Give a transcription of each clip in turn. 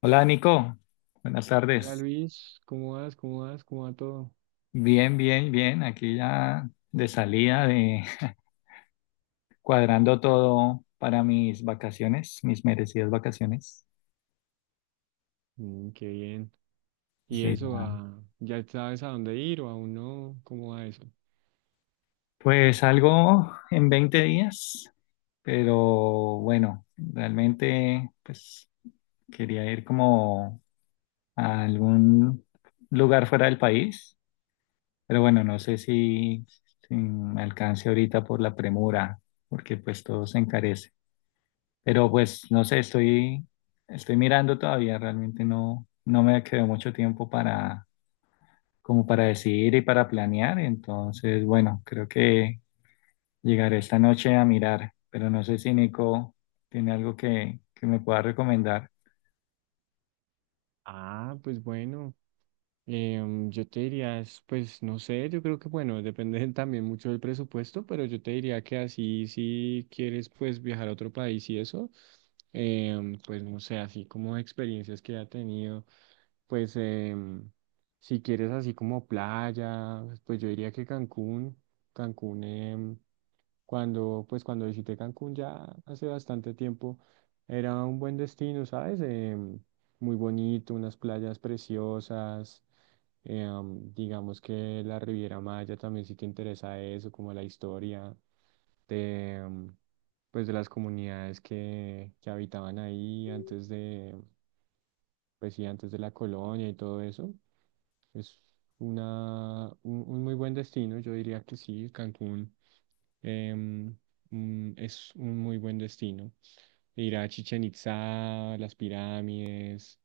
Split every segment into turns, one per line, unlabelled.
Hola Nico, buenas
Hola
tardes.
Luis, ¿cómo vas? ¿Cómo va todo?
Bien, bien, bien. Aquí ya de salida, de cuadrando todo para mis vacaciones, mis merecidas vacaciones.
Mm, qué bien. ¿Y
Sí,
eso,
ya.
ya sabes a dónde ir o aún no? ¿Cómo va eso?
Pues algo en 20 días, pero bueno, realmente pues quería ir como a algún lugar fuera del país, pero bueno, no sé si me alcance ahorita por la premura, porque pues todo se encarece. Pero pues no sé, estoy mirando todavía, realmente no, no me quedó mucho tiempo para, como para decidir y para planear. Entonces, bueno, creo que llegaré esta noche a mirar, pero no sé si Nico tiene algo que me pueda recomendar.
Ah, pues bueno. Yo te diría, pues no sé, yo creo que bueno, depende también mucho del presupuesto, pero yo te diría que así si quieres pues viajar a otro país y eso, pues no sé, así como experiencias que ha tenido, pues si quieres así como playa, pues yo diría que Cancún, Cancún, em, cuando visité Cancún ya hace bastante tiempo, era un buen destino, ¿sabes? Muy bonito, unas playas preciosas. Digamos que la Riviera Maya también sí te interesa eso, como la historia de, pues de las comunidades que habitaban ahí pues sí, antes de la colonia y todo eso. Es un muy buen destino, yo diría que sí, Cancún em, es un muy buen destino. Ir a Chichen Itzá, las pirámides,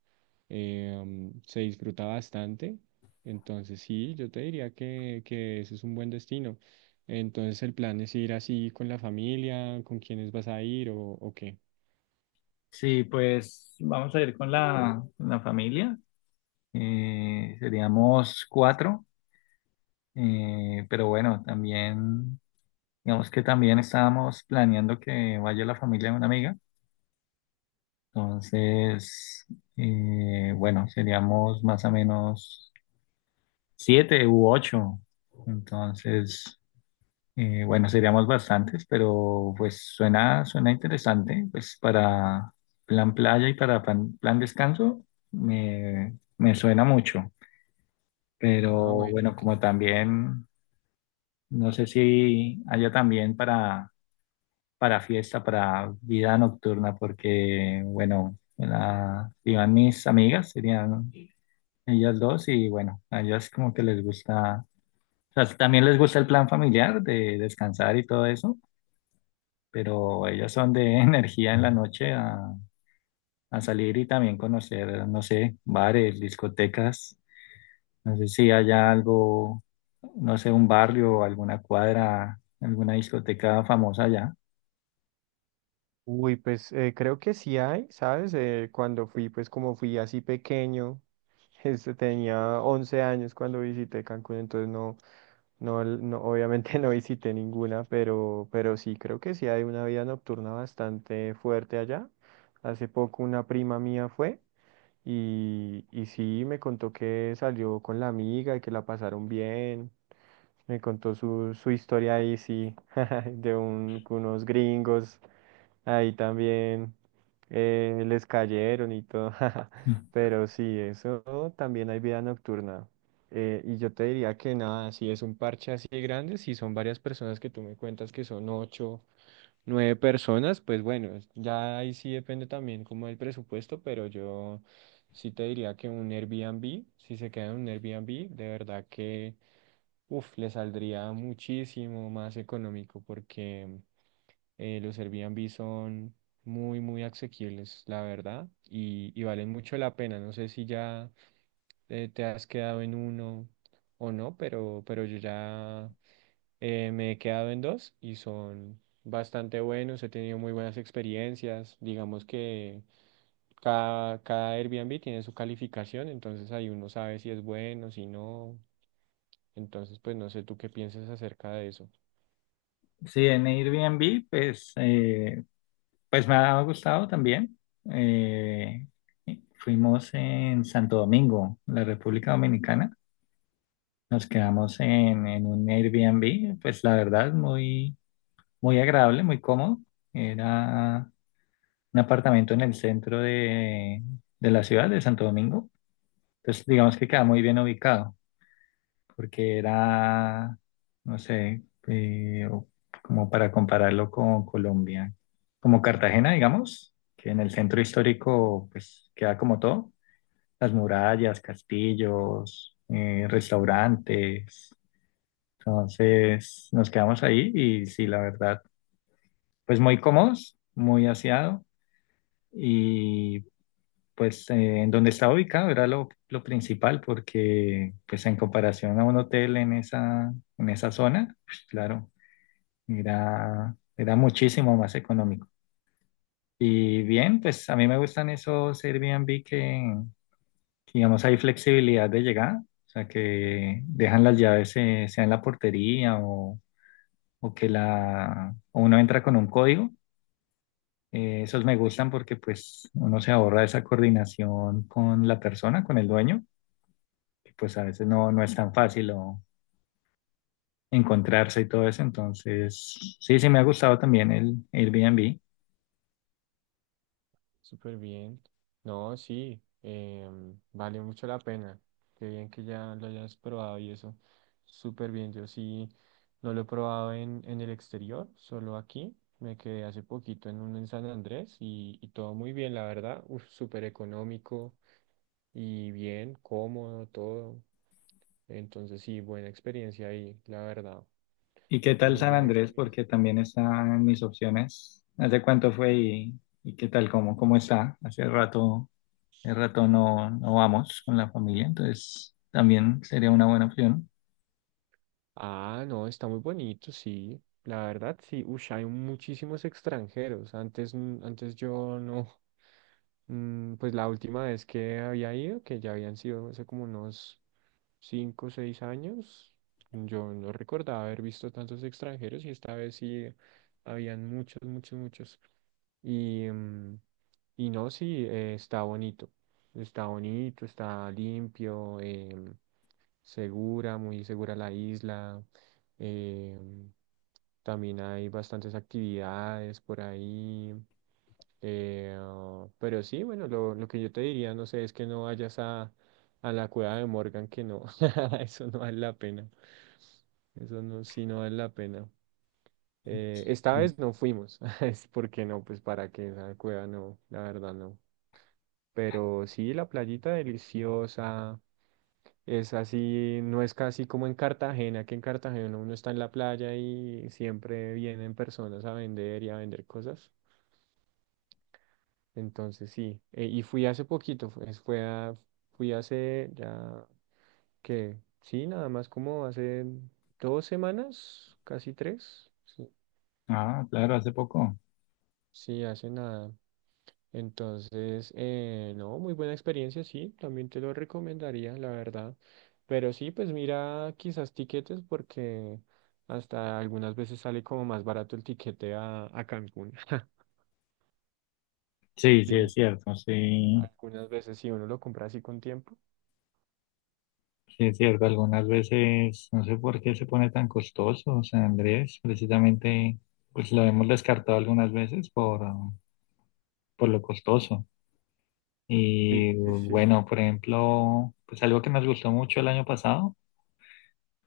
se disfruta bastante. Entonces sí, yo te diría que ese es un buen destino. Entonces el plan es ir así con la familia, ¿con quiénes vas a ir o qué?
Sí, pues vamos a ir con la familia. Seríamos cuatro, pero bueno, también, digamos que también estábamos planeando que vaya la familia de una amiga. Entonces, bueno, seríamos más o menos 7 u 8. Entonces, bueno, seríamos bastantes, pero pues suena interesante. Pues para plan playa y para plan descanso me suena mucho. Pero
Ah, bueno,
bueno,
ok.
como también, no sé si haya también para fiesta, para vida nocturna, porque bueno, iban mis amigas, serían ellas dos y bueno, a ellas como que les gusta, o sea, también les gusta el plan familiar de descansar y todo eso, pero ellas son de energía en la noche a salir y también conocer, no sé, bares, discotecas, no sé si haya algo, no sé, un barrio, alguna cuadra, alguna discoteca famosa allá.
Uy, pues creo que sí hay, ¿sabes? Cuando fui, pues como fui así pequeño, este, tenía 11 años cuando visité Cancún, entonces no, no, no, obviamente no visité ninguna, pero sí, creo que sí hay una vida nocturna bastante fuerte allá. Hace poco una prima mía fue y sí me contó que salió con la amiga y que la pasaron bien. Me contó su historia ahí, sí, de unos gringos ahí también les cayeron y todo. Pero sí, eso también hay vida nocturna. Y yo te diría que nada, si es un parche así grande, si son varias personas que tú me cuentas que son ocho, nueve personas, pues bueno, ya ahí sí depende también como el presupuesto, pero yo sí te diría que un Airbnb, si se queda en un Airbnb, de verdad que, uff, le saldría muchísimo más económico porque... los Airbnb son muy, muy asequibles, la verdad, y valen mucho la pena. No sé si ya te has quedado en uno o no, pero yo ya me he quedado en dos y son bastante buenos. He tenido muy buenas experiencias. Digamos que cada Airbnb tiene su calificación, entonces ahí uno sabe si es bueno, si no. Entonces, pues no sé tú qué piensas acerca de eso.
Sí, en Airbnb, pues me ha gustado también. Eh, fuimos en Santo Domingo, la República Dominicana. Nos quedamos en un Airbnb, pues la verdad, muy, muy agradable, muy cómodo. Era un apartamento en el centro de la ciudad de Santo Domingo. Entonces, digamos que queda muy bien ubicado, porque era, no sé, como para compararlo con Colombia, como Cartagena, digamos, que en el centro histórico, pues queda como todo, las murallas, castillos, restaurantes. Entonces nos quedamos ahí y sí, la verdad, pues muy cómodos, muy aseado y pues en donde estaba ubicado era lo principal porque pues en comparación a un hotel en esa zona, pues claro, era muchísimo más económico. Y bien, pues a mí me gustan esos Airbnb que, digamos, hay flexibilidad de llegada, o sea, que dejan las llaves sea en la portería o uno entra con un código. Esos me gustan porque pues uno se ahorra esa coordinación con la persona, con el dueño, que pues a veces no, no es tan fácil o encontrarse y todo eso. Entonces, sí, sí me ha gustado también el Airbnb.
Súper bien. No, sí, vale mucho la pena. Qué bien que ya lo hayas probado y eso. Súper bien. Yo sí no lo he probado en el exterior, solo aquí. Me quedé hace poquito en un en San Andrés y todo muy bien, la verdad. Uf, súper económico y bien, cómodo, todo. Entonces sí, buena experiencia ahí, la verdad.
¿Y qué tal
Muy
San
buena
Andrés?
experiencia.
Porque también está en mis opciones. ¿Hace cuánto fue y qué tal? ¿Cómo está? Hace rato, no, no vamos con la familia, entonces también sería una buena opción.
Ah, no, está muy bonito, sí. La verdad, sí. Ush, hay muchísimos extranjeros. Antes, antes yo no. Pues la última vez que había ido, que ya habían sido hace como unos 5 o 6 años, yo no recordaba haber visto tantos extranjeros y esta vez sí habían muchos, muchos, muchos. Y, mm, y no, sí, está bonito, está bonito, está limpio, segura, muy segura la isla. em, también hay bastantes actividades por ahí. Ah, pero sí, bueno, lo que yo te diría, no sé, es que no vayas a, la cueva de Morgan, que no, eso no vale la pena. Eso no, sí no vale la pena. Esta
Sí.
vez no fuimos, es porque no, pues para qué esa cueva no, la verdad no. Pero sí, la playita deliciosa, es así, no es casi como en Cartagena, que en Cartagena uno está en la playa y siempre vienen personas a vender y a vender cosas. Entonces sí, y fui hace poquito, fue, es- fue a- fui hace ya qué sí, nada más como hace 2 semanas, casi 3, sí,
Ah, claro, hace poco.
sí, hace nada. Entonces, no, muy buena experiencia, sí, también te lo recomendaría, la verdad. Pero sí, pues mira quizás tiquetes porque hasta algunas veces sale como más barato el tiquete a Cancún.
Sí, sí, es
Sí,
cierto, sí,
algunas veces si uno lo compra así con tiempo.
sí, es cierto. Algunas veces, no sé por qué se pone tan costoso San Andrés, precisamente, pues lo hemos descartado algunas veces por lo costoso.
Sí,
Y
sí, sí.
bueno, por ejemplo, pues algo que nos gustó mucho el año pasado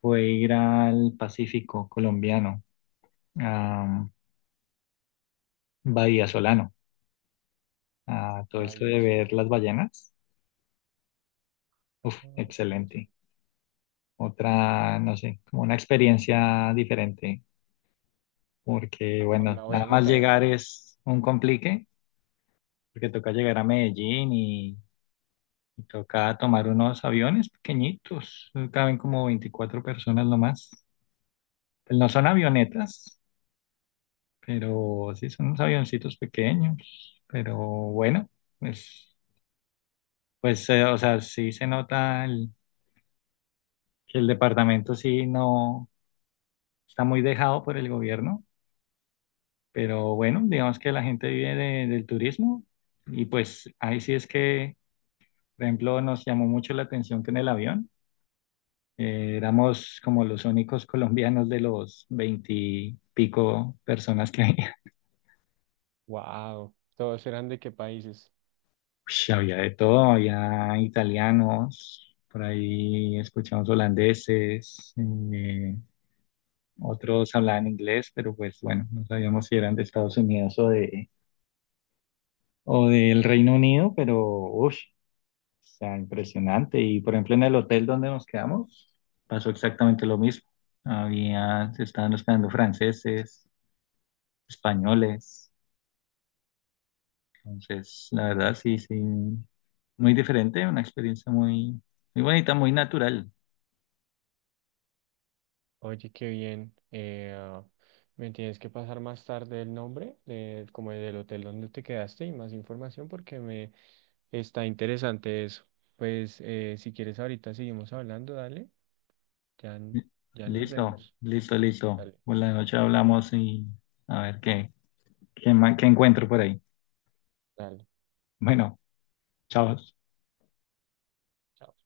fue ir al Pacífico colombiano, a Bahía Solano, a todo esto
Vaya.
de ver las ballenas.
Voy
Uf,
a anotar-
excelente. Otra, no sé, como una experiencia diferente porque
Ah,
bueno,
la voy a
nada más
anotar acá.
llegar es un complique, porque toca llegar a Medellín y toca tomar unos aviones pequeñitos, caben como 24 personas nomás. Pues no son avionetas, pero sí son unos avioncitos pequeños, pero bueno, pues, pues o sea, sí se nota que el departamento sí no está muy dejado por el gobierno, pero bueno, digamos que la gente vive del turismo y pues ahí sí es que. Por ejemplo, nos llamó mucho la atención que en el avión éramos como los únicos colombianos de los veintipico personas que había.
Wow, todos eran de qué países.
Ush, había de todo, había italianos, por ahí escuchamos holandeses, eh, otros hablaban inglés, pero pues bueno, no sabíamos si eran de Estados Unidos o del Reino Unido, pero uff. O sea, impresionante. Y por ejemplo, en el hotel donde nos quedamos, pasó exactamente lo mismo. Se estaban hospedando franceses, españoles. Entonces, la verdad, sí, sí, muy diferente, una experiencia muy, muy bonita, muy natural.
Oye, qué bien. Ah, me tienes que pasar más tarde el nombre, de, como del hotel donde te quedaste y más información porque me está interesante eso. Pues si quieres ahorita seguimos hablando, dale. Ya, ya nos
Listo,
vemos.
listo, listo.
Dale,
Por la noche hablamos y a ver qué encuentro por ahí.
dale.
Bueno, chao.
Chao.